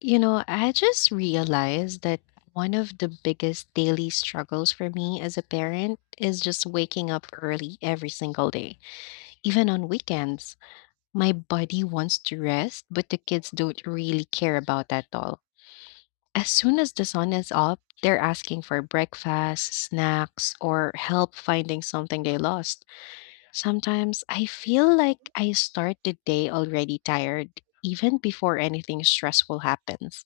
You know, I just realized that one of the biggest daily struggles for me as a parent is just waking up early every single day, even on weekends. My body wants to rest, but the kids don't really care about that at all. As soon as the sun is up, they're asking for breakfast, snacks, or help finding something they lost. Sometimes I feel like I start the day already tired, even before anything stressful happens.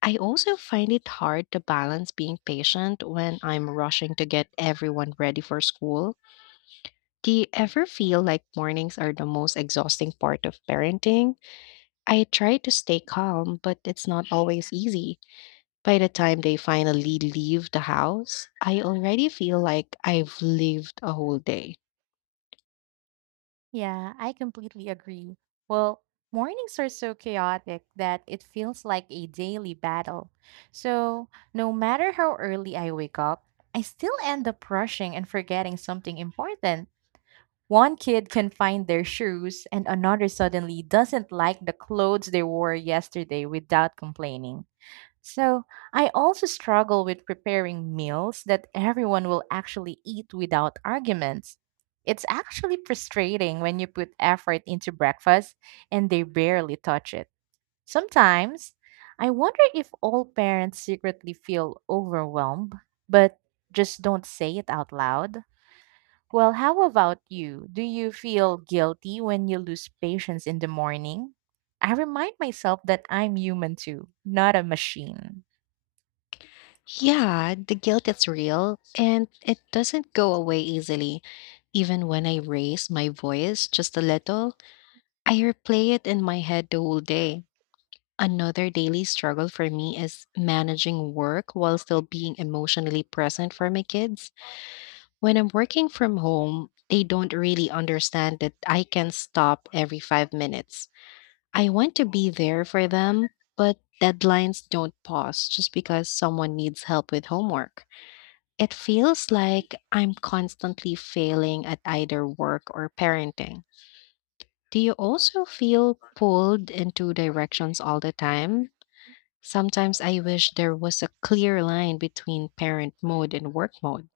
I also find it hard to balance being patient when I'm rushing to get everyone ready for school. Do you ever feel like mornings are the most exhausting part of parenting? I try to stay calm, but it's not always easy. By the time they finally leave the house, I already feel like I've lived a whole day. Yeah, I completely agree. Well, mornings are so chaotic that it feels like a daily battle. So, no matter how early I wake up, I still end up rushing and forgetting something important. One kid can find their shoes, and another suddenly doesn't like the clothes they wore yesterday without complaining. So, I also struggle with preparing meals that everyone will actually eat without arguments. It's actually frustrating when you put effort into breakfast and they barely touch it. Sometimes, I wonder if all parents secretly feel overwhelmed but just don't say it out loud. Well, how about you? Do you feel guilty when you lose patience in the morning? I remind myself that I'm human too, not a machine. Yeah, the guilt is real and it doesn't go away easily. Even when I raise my voice just a little, I replay it in my head the whole day. Another daily struggle for me is managing work while still being emotionally present for my kids. When I'm working from home, they don't really understand that I can stop every 5 minutes. I want to be there for them, but deadlines don't pause just because someone needs help with homework. It feels like I'm constantly failing at either work or parenting. Do you also feel pulled into directions all the time? Sometimes I wish there was a clear line between parent mode and work mode.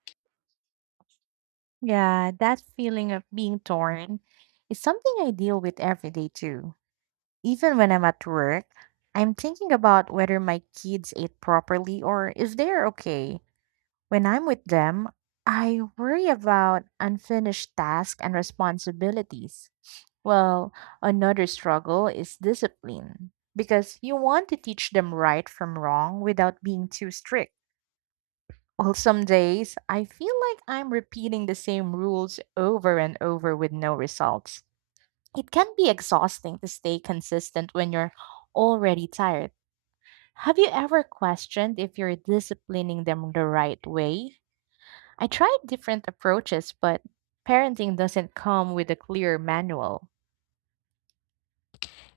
Yeah, that feeling of being torn is something I deal with every day too. Even when I'm at work, I'm thinking about whether my kids ate properly or if they're okay. When I'm with them, I worry about unfinished tasks and responsibilities. Well, another struggle is discipline because you want to teach them right from wrong without being too strict. Well, some days I feel like I'm repeating the same rules over and over with no results. It can be exhausting to stay consistent when you're already tired. Have you ever questioned if you're disciplining them the right way? I tried different approaches, but parenting doesn't come with a clear manual.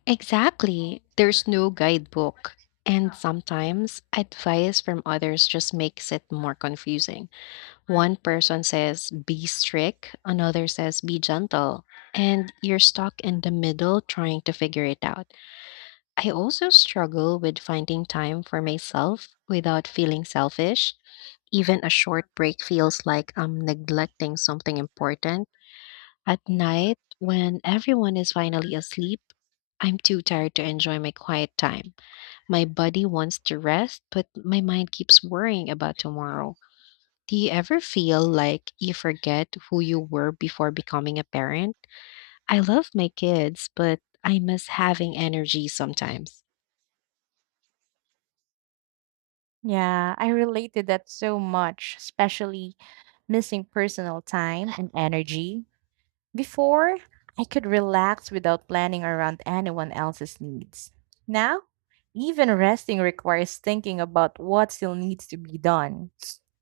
Exactly. There's no guidebook. And sometimes advice from others just makes it more confusing. One person says, be strict, another says, be gentle. And you're stuck in the middle trying to figure it out. I also struggle with finding time for myself without feeling selfish. Even a short break feels like I'm neglecting something important. At night, when everyone is finally asleep, I'm too tired to enjoy my quiet time. My body wants to rest, but my mind keeps worrying about tomorrow. Do you ever feel like you forget who you were before becoming a parent? I love my kids, but I miss having energy sometimes. Yeah, I relate to that so much, especially missing personal time and energy. Before, I could relax without planning around anyone else's needs. Now, even resting requires thinking about what still needs to be done.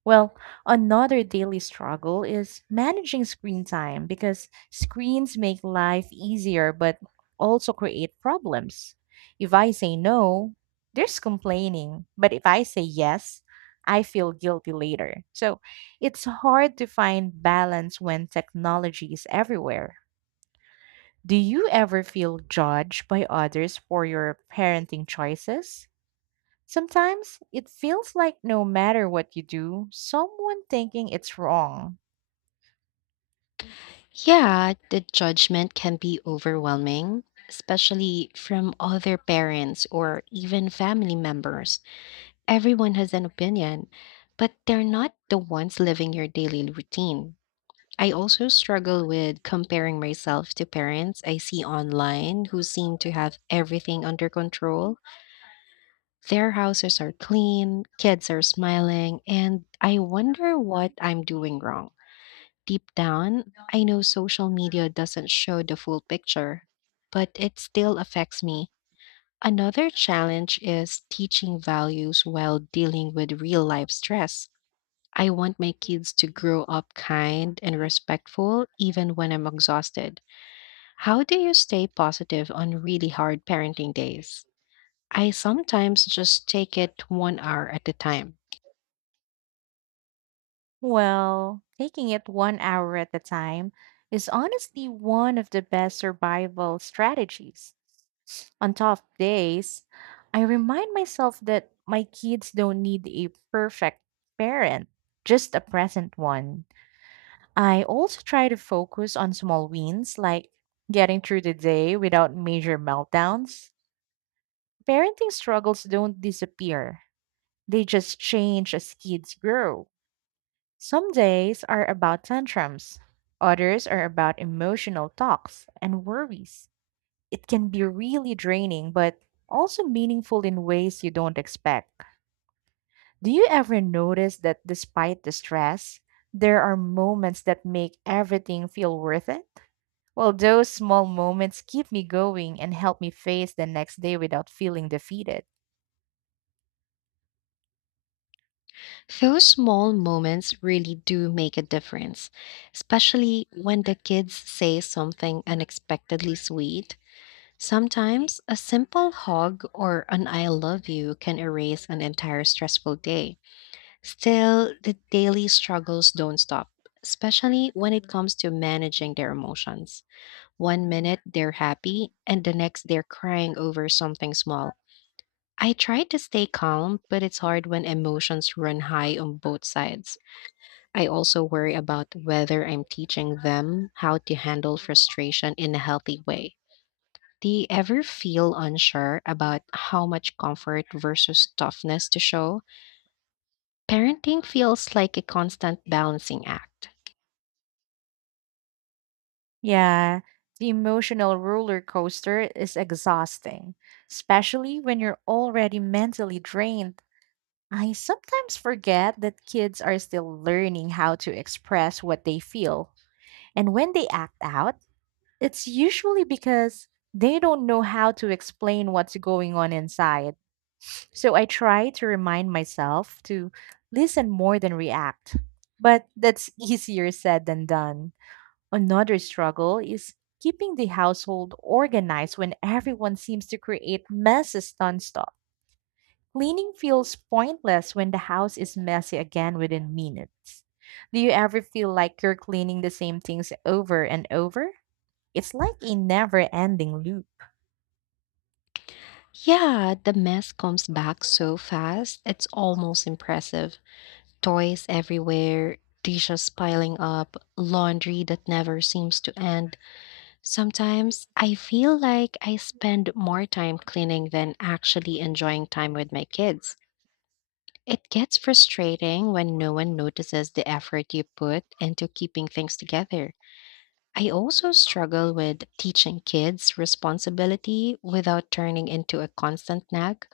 Well, another daily struggle is managing screen time because screens make life easier but also create problems. If I say no, there's complaining, but if I say yes, I feel guilty later. So, it's hard to find balance when technology is everywhere. Do you ever feel judged by others for your parenting choices? Sometimes it feels like no matter what you do, someone thinking it's wrong. Yeah, the judgment can be overwhelming, especially from other parents or even family members. Everyone has an opinion, but they're not the ones living your daily routine. I also struggle with comparing myself to parents I see online who seem to have everything under control. Their houses are clean, kids are smiling, and I wonder what I'm doing wrong. Deep down, I know social media doesn't show the full picture, but it still affects me. Another challenge is teaching values while dealing with real life stress. I want my kids to grow up kind and respectful even when I'm exhausted. How do you stay positive on really hard parenting days? I sometimes just take it one hour at a time. Well, taking it one hour at a time is honestly one of the best survival strategies. On tough days, I remind myself that my kids don't need a perfect parent, just a present one. I also try to focus on small wins like getting through the day without major meltdowns. Parenting struggles don't disappear, they just change as kids grow. Some days are about tantrums, others are about emotional talks and worries. It can be really draining, but also meaningful in ways you don't expect. Do you ever notice that despite the stress, there are moments that make everything feel worth it? Well, those small moments keep me going and help me face the next day without feeling defeated. Those small moments really do make a difference, especially when the kids say something unexpectedly sweet. Sometimes a simple hug or an I love you can erase an entire stressful day. Still, the daily struggles don't stop, especially when it comes to managing their emotions. One minute they're happy, and the next they're crying over something small. I try to stay calm, but it's hard when emotions run high on both sides. I also worry about whether I'm teaching them how to handle frustration in a healthy way. Do you ever feel unsure about how much comfort versus toughness to show? Parenting feels like a constant balancing act. Yeah, the emotional roller coaster is exhausting, especially when you're already mentally drained. I sometimes forget that kids are still learning how to express what they feel. And when they act out, it's usually because they don't know how to explain what's going on inside. So I try to remind myself to listen more than react. But that's easier said than done. Another struggle is keeping the household organized when everyone seems to create messes nonstop. Cleaning feels pointless when the house is messy again within minutes. Do you ever feel like you're cleaning the same things over and over? It's like a never ending loop. Yeah, the mess comes back so fast, it's almost impressive. Toys everywhere, dishes piling up, laundry that never seems to end. Sometimes I feel like I spend more time cleaning than actually enjoying time with my kids. It gets frustrating when no one notices the effort you put into keeping things together. I also struggle with teaching kids responsibility without turning into a constant nag.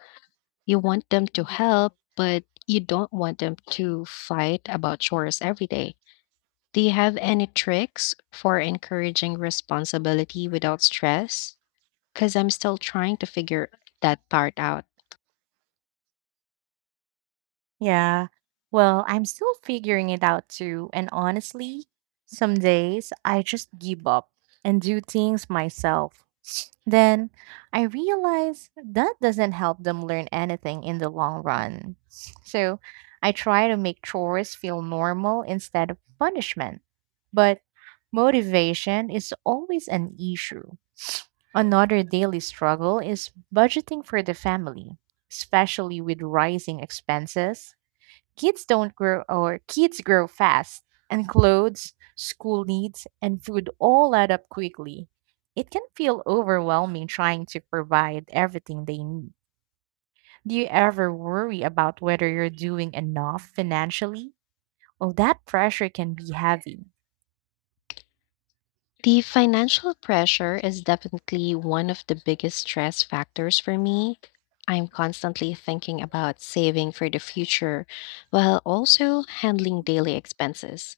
You want them to help, but you don't want them to fight about chores every day. Do you have any tricks for encouraging responsibility without stress? Because I'm still trying to figure that part out. Yeah. Well, I'm still figuring it out too. And honestly, some days I just give up and do things myself. Then I realize that doesn't help them learn anything in the long run. So I try to make chores feel normal instead of punishment. But motivation is always an issue. Another daily struggle is budgeting for the family, especially with rising expenses. Kids don't grow, or kids grow fast, and clothes, school needs, and food all add up quickly. It can feel overwhelming trying to provide everything they need. Do you ever worry about whether you're doing enough financially? Well, that pressure can be heavy. The financial pressure is definitely one of the biggest stress factors for me. I'm constantly thinking about saving for the future while also handling daily expenses.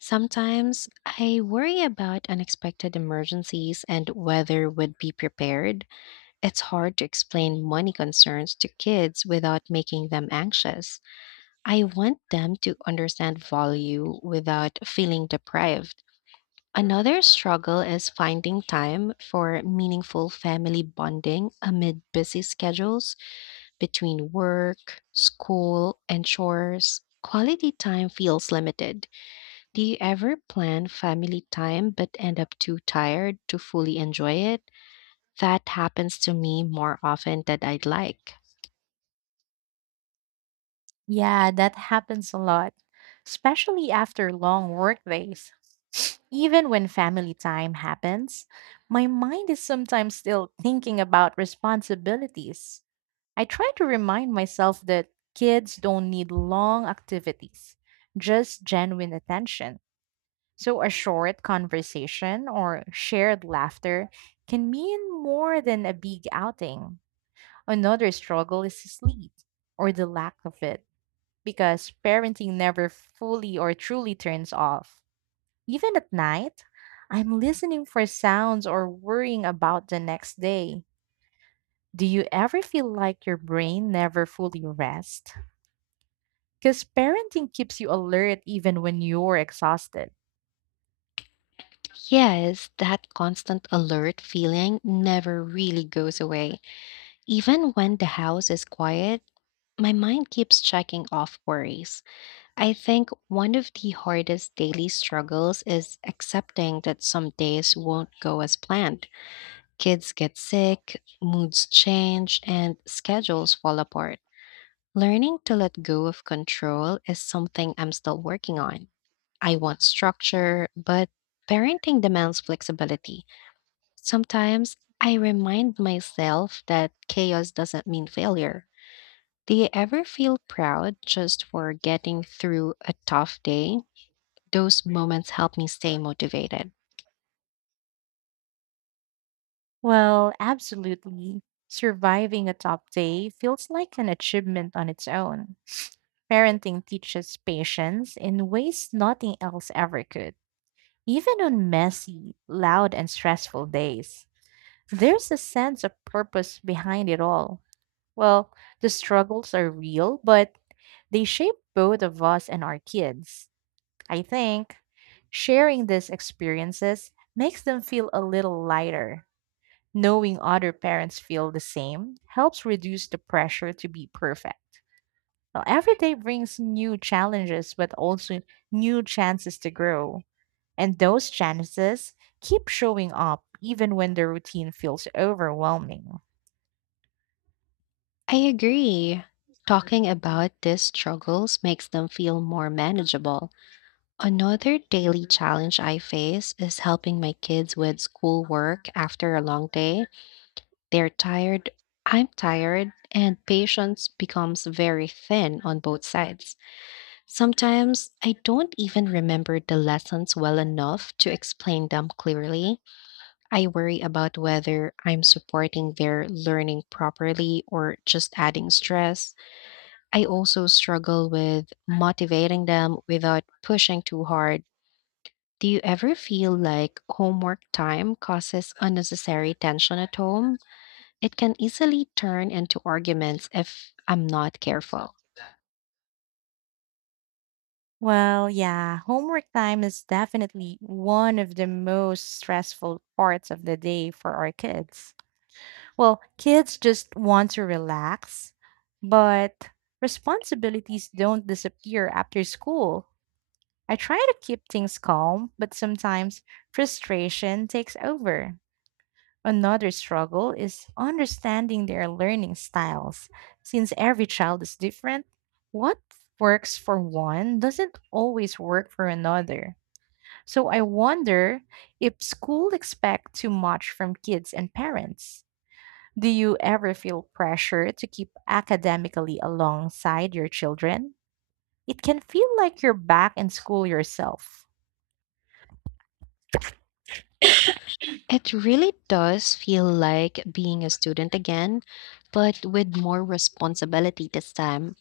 Sometimes I worry about unexpected emergencies and whether we'd be prepared. It's hard to explain money concerns to kids without making them anxious. I want them to understand value without feeling deprived. Another struggle is finding time for meaningful family bonding amid busy schedules between work, school, and chores. Quality time feels limited. Do you ever plan family time but end up too tired to fully enjoy it? That happens to me more often than I'd like. Yeah, that happens a lot, especially after long work days. Even when family time happens, my mind is sometimes still thinking about responsibilities. I try to remind myself that kids don't need long activities, just genuine attention. So, a short conversation or shared laughter can mean more than a big outing. Another struggle is sleep, or the lack of it, because parenting never fully or truly turns off. Even at night, I'm listening for sounds or worrying about the next day. Do you ever feel like your brain never fully rests? Because parenting keeps you alert even when you're exhausted. Yes, that constant alert feeling never really goes away. Even when the house is quiet, my mind keeps checking off worries. I think one of the hardest daily struggles is accepting that some days won't go as planned. Kids get sick, moods change, and schedules fall apart. Learning to let go of control is something I'm still working on. I want structure, but parenting demands flexibility. Sometimes I remind myself that chaos doesn't mean failure. Do you ever feel proud just for getting through a tough day? Those moments help me stay motivated. Well, absolutely. Surviving a tough day feels like an achievement on its own. Parenting teaches patience in ways nothing else ever could. Even on messy, loud, and stressful days, there's a sense of purpose behind it all. Well, the struggles are real, but they shape both of us and our kids. I think sharing these experiences makes them feel a little lighter. Knowing other parents feel the same helps reduce the pressure to be perfect. Well, every day brings new challenges, but also new chances to grow. And those chances keep showing up even when the routine feels overwhelming. I agree. Talking about these struggles makes them feel more manageable. Another daily challenge I face is helping my kids with schoolwork after a long day. They're tired, I'm tired, and patience becomes very thin on both sides. Sometimes I don't even remember the lessons well enough to explain them clearly. I worry about whether I'm supporting their learning properly or just adding stress. I also struggle with motivating them without pushing too hard. Do you ever feel like homework time causes unnecessary tension at home? It can easily turn into arguments if I'm not careful. Well, yeah, homework time is definitely one of the most stressful parts of the day for our kids. Well, kids just want to relax, but responsibilities don't disappear after school. I try to keep things calm, but sometimes frustration takes over. Another struggle is understanding their learning styles. Since every child is different, what works for one doesn't always work for another. So I wonder if school expect too much from kids and parents. Do you ever feel pressure to keep academically alongside your children? It can feel like you're back in school yourself. It really does feel like being a student again, but with more responsibility this time.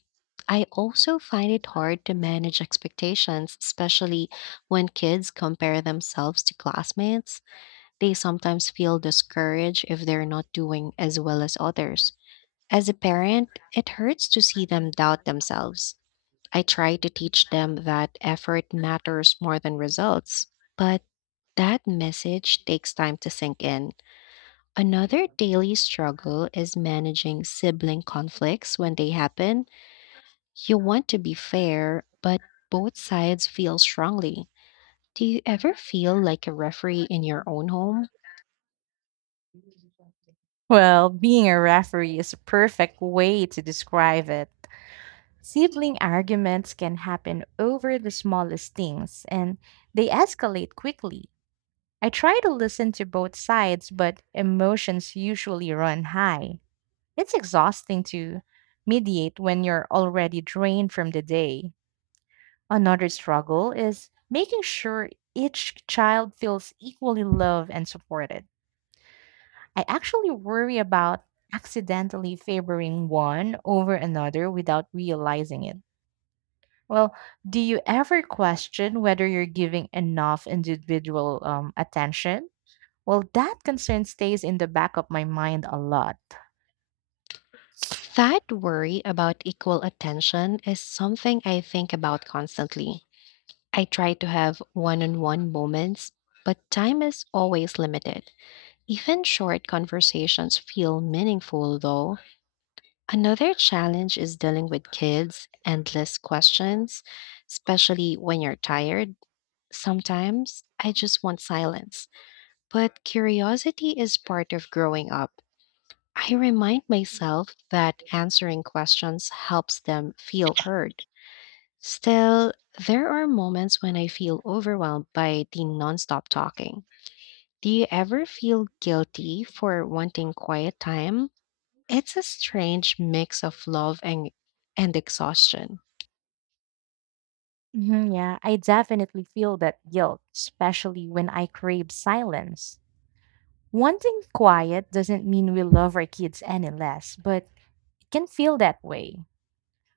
I also find it hard to manage expectations, especially when kids compare themselves to classmates. They sometimes feel discouraged if they're not doing as well as others. As a parent, it hurts to see them doubt themselves. I try to teach them that effort matters more than results, but that message takes time to sink in. Another daily struggle is managing sibling conflicts when they happen. You want to be fair, but both sides feel strongly. Do you ever feel like a referee in your own home? Well, being a referee is a perfect way to describe it. Sibling arguments can happen over the smallest things and they escalate quickly. I try to listen to both sides, but emotions usually run high. It's exhausting to mediate when you're already drained from the day. Another struggle is making sure each child feels equally loved and supported. I actually worry about accidentally favoring one over another without realizing it. Well, do you ever question whether you're giving enough individual attention? Well, that concern stays in the back of my mind a lot. That worry about equal attention is something I think about constantly. I try to have one on one moments, but time is always limited. Even short conversations feel meaningful, though. Another challenge is dealing with kids' endless questions, especially when you're tired. Sometimes I just want silence. But curiosity is part of growing up. I remind myself that answering questions helps them feel heard. Still, there are moments when I feel overwhelmed by the nonstop talking. Do you ever feel guilty for wanting quiet time? It's a strange mix of love and exhaustion. Mhm, yeah, I definitely feel that guilt, especially when I crave silence. Wanting quiet doesn't mean we love our kids any less, but it can feel that way.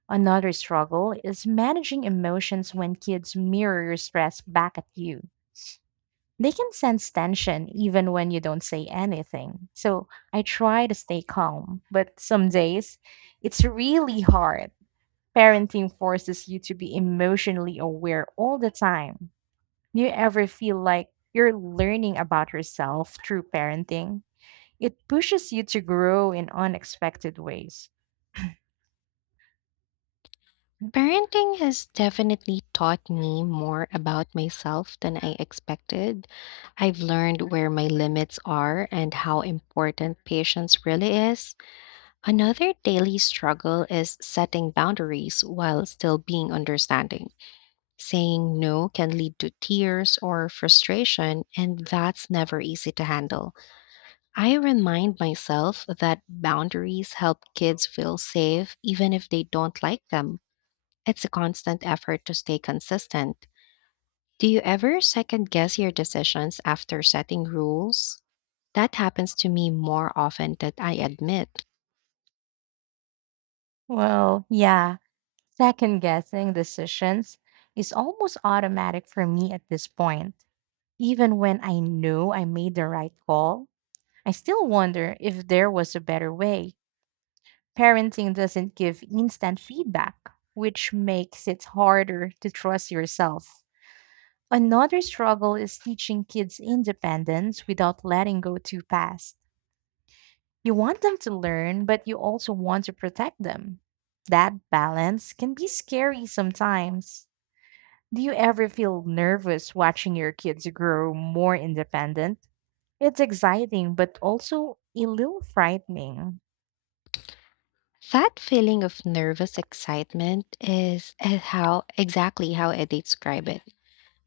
Another struggle is managing emotions when kids mirror your stress back at you. They can sense tension even when you don't say anything. So I try to stay calm, but some days it's really hard. Parenting forces you to be emotionally aware all the time. Do you ever feel like you're learning about yourself through parenting? It pushes you to grow in unexpected ways. Parenting has definitely taught me more about myself than I expected. I've learned where my limits are and how important patience really is. Another daily struggle is setting boundaries while still being understanding. Saying no can lead to tears or frustration, and that's never easy to handle. I remind myself that boundaries help kids feel safe even if they don't like them. It's a constant effort to stay consistent. Do you ever second guess your decisions after setting rules? That happens to me more often than I admit. Well, yeah, second guessing decisions is almost automatic for me at this point. Even when I know I made the right call, I still wonder if there was a better way. Parenting doesn't give instant feedback, which makes it harder to trust yourself. Another struggle is teaching kids independence without letting go too fast. You want them to learn, but you also want to protect them. That balance can be scary sometimes. Do you ever feel nervous watching your kids grow more independent? It's exciting, but also a little frightening. That feeling of nervous excitement is how exactly how I describe it.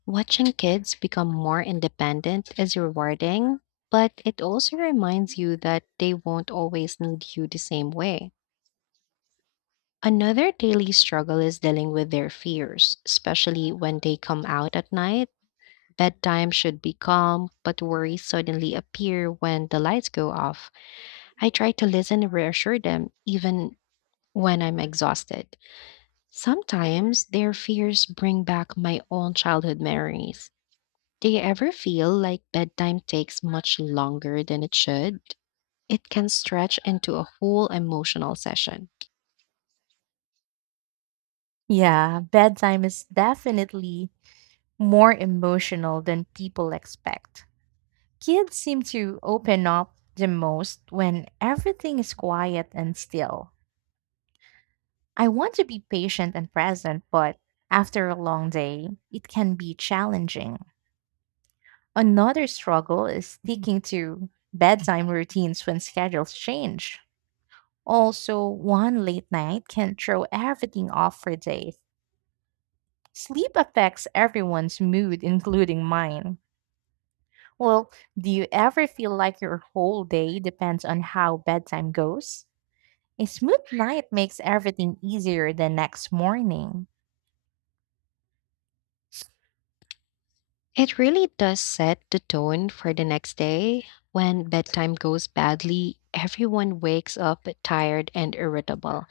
Watching kids become more independent is rewarding, but it also reminds you that they won't always need you the same way. Another daily struggle is dealing with their fears, especially when they come out at night. Bedtime should be calm, but worries suddenly appear when the lights go off. I try to listen and reassure them, even when I'm exhausted. Sometimes their fears bring back my own childhood memories. Do you ever feel like bedtime takes much longer than it should? It can stretch into a whole emotional session. Yeah, bedtime is definitely more emotional than people expect. Kids seem to open up the most when everything is quiet and still. I want to be patient and present, but after a long day, it can be challenging. Another struggle is sticking to bedtime routines when schedules change. Also, one late night can throw everything off for days. Sleep affects everyone's mood, including mine. Well, do you ever feel like your whole day depends on how bedtime goes? A smooth night makes everything easier the next morning. It really does set the tone for the next day. When bedtime goes badly, everyone wakes up tired and irritable.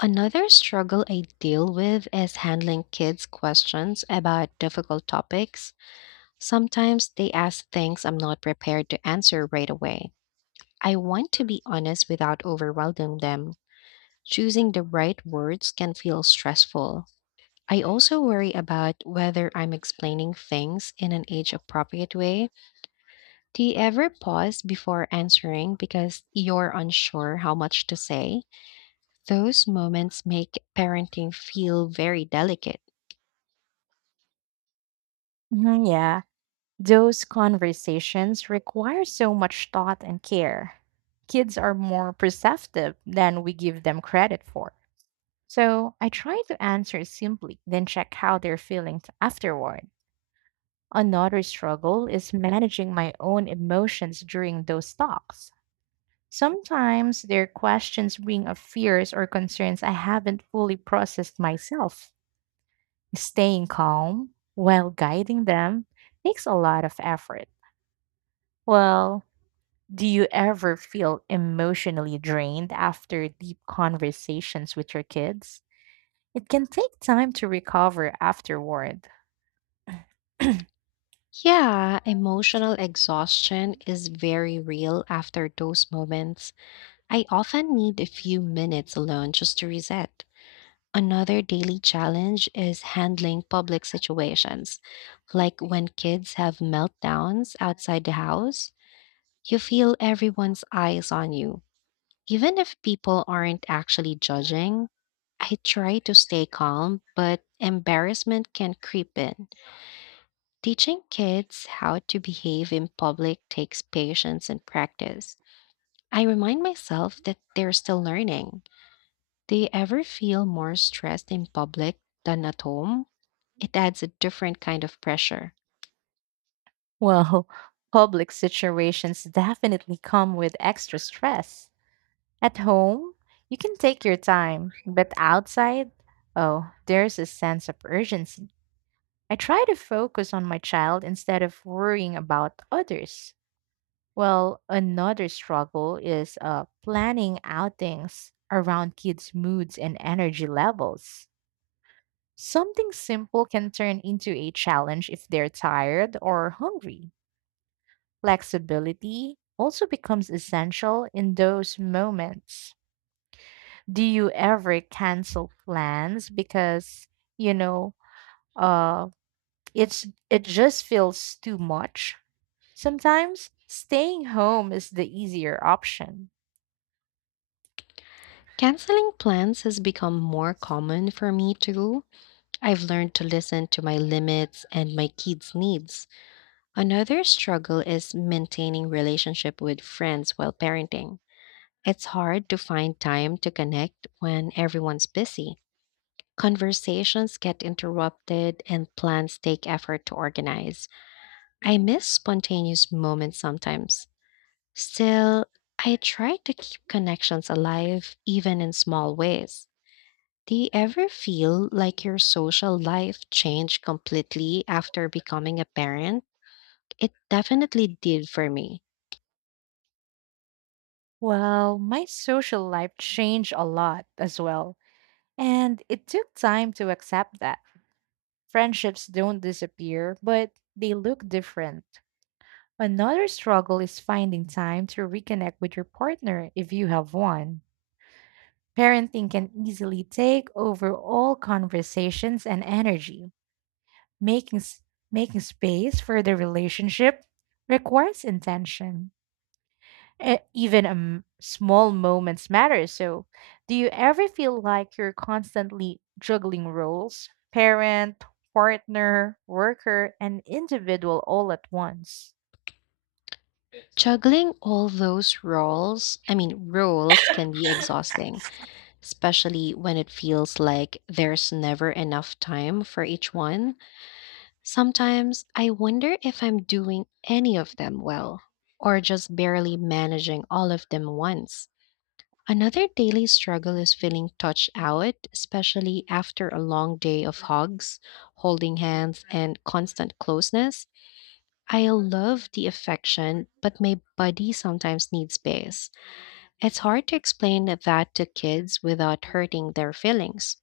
Another struggle I deal with is handling kids' questions about difficult topics. Sometimes they ask things I'm not prepared to answer right away. I want to be honest without overwhelming them. Choosing the right words can feel stressful. I also worry about whether I'm explaining things in an age appropriate way. Do you ever pause before answering because you're unsure how much to say? Those moments make parenting feel very delicate. Mhm, yeah, those conversations require so much thought and care. Kids are more perceptive than we give them credit for. So I try to answer simply, then check how they're feeling afterward. Another struggle is managing my own emotions during those talks. Sometimes their questions bring up fears or concerns I haven't fully processed myself. Staying calm while guiding them takes a lot of effort. Well, do you ever feel emotionally drained after deep conversations with your kids? It can take time to recover afterward. Yeah, emotional exhaustion is very real after those moments. I often need a few minutes alone just to reset. Another daily challenge is handling public situations, like when kids have meltdowns outside the house. You feel everyone's eyes on you. Even if people aren't actually judging, I try to stay calm, but embarrassment can creep in. Teaching kids how to behave in public takes patience and practice. I remind myself that they're still learning. Do you ever feel more stressed in public than at home? It adds a different kind of pressure. Well, public situations definitely come with extra stress. At home, you can take your time, but outside, oh, there's a sense of urgency. I try to focus on my child instead of worrying about others. Well, another struggle is planning outings around kids' moods and energy levels. Something simple can turn into a challenge if they're tired or hungry. Flexibility also becomes essential in those moments. Do you ever cancel plans because, you know, uh it just feels too much? Sometimes staying home is the easier option. Canceling plans has become more common for me too. I've learned to listen to my limits and my kids' needs. Another struggle is maintaining relationship with friends while parenting. It's hard to find time to connect when everyone's busy. Conversations get interrupted and plans take effort to organize. I miss spontaneous moments sometimes. Still, I try to keep connections alive, even in small ways. Do you ever feel like your social life changed completely after becoming a parent? It definitely did for me. Well, my social life changed a lot as well, and it took time to accept that. Friendships don't disappear, but they look different. Another struggle is finding time to reconnect with your partner if you have one. Parenting can easily take over all conversations and energy. Making, s- making space for the relationship requires intention. Even small moments matter. So, do you ever feel like you're constantly juggling roles? Parent, partner, worker, and individual all at once? Juggling all those roles, I mean, roles can be exhausting, especially when it feels like there's never enough time for each one. Sometimes I wonder if I'm doing any of them well, or just barely managing all of them once. Another daily struggle is feeling touched out, especially after a long day of hugs, holding hands, and constant closeness. I love the affection, but my body sometimes needs space. It's hard to explain that to kids without hurting their feelings.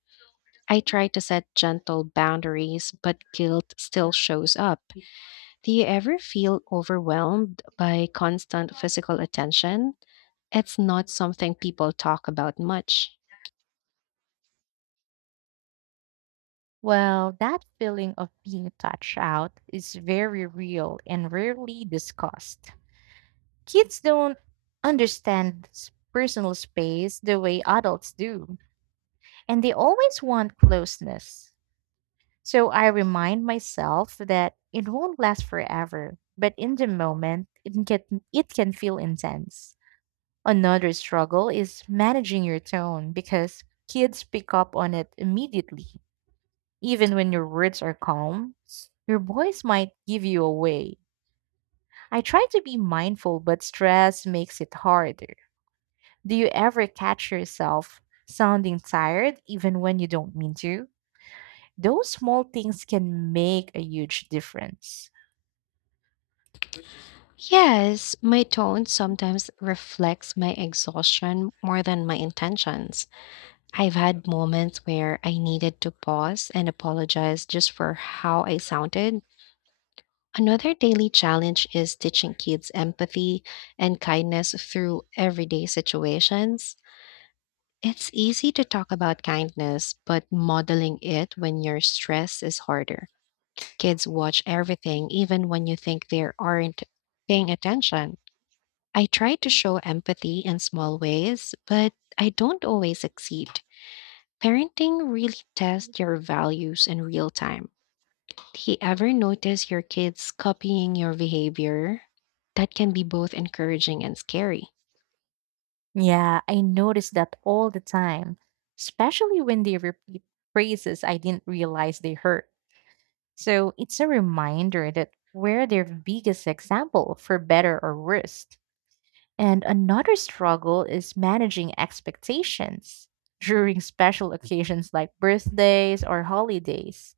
I try to set gentle boundaries, but guilt still shows up. Do you ever feel overwhelmed by constant physical attention? It's not something people talk about much. Well, that feeling of being touched out is very real and rarely discussed. Kids don't understand personal space the way adults do, and they always want closeness. So I remind myself that it won't last forever, but in the moment, it can feel intense. Another struggle is managing your tone because kids pick up on it immediately. Even when your words are calm, your voice might give you away. I try to be mindful, but stress makes it harder. Do you ever catch yourself sounding tired even when you don't mean to? Those small things can make a huge difference. Yes, my tone sometimes reflects my exhaustion more than my intentions. I've had moments where I needed to pause and apologize just for how I sounded. Another daily challenge is teaching kids empathy and kindness through everyday situations. It's easy to talk about kindness, but modeling it when you're stressed is harder. Kids watch everything, even when you think they aren't paying attention. I try to show empathy in small ways, but I don't always succeed. Parenting really tests your values in real time. Do you ever notice your kids copying your behavior? That can be both encouraging and scary. Yeah, I notice that all the time, especially when they repeat phrases I didn't realize they hurt. So it's a reminder that we're their biggest example for better or worse. And another struggle is managing expectations during special occasions like birthdays or holidays.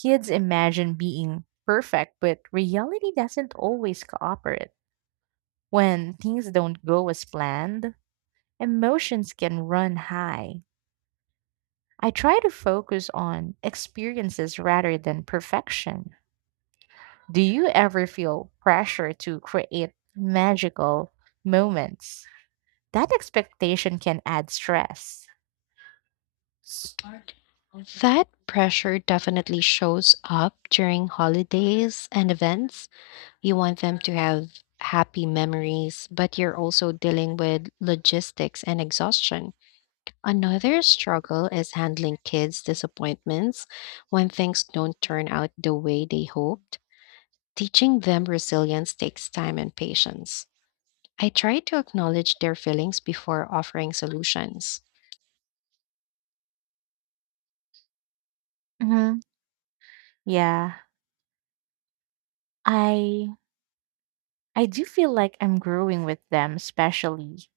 Kids imagine being perfect, but reality doesn't always cooperate. When things don't go as planned, emotions can run high. I try to focus on experiences rather than perfection. Do you ever feel pressure to create magical moments? That expectation can add stress. That pressure definitely shows up during holidays and events. You want them to have happy memories, but you're also dealing with logistics and exhaustion. Another struggle is handling kids' disappointments when things don't turn out the way they hoped. Teaching them resilience takes time and patience. I try to acknowledge their feelings before offering solutions. Hmm. Yeah, I I do feel like I'm growing with them, especially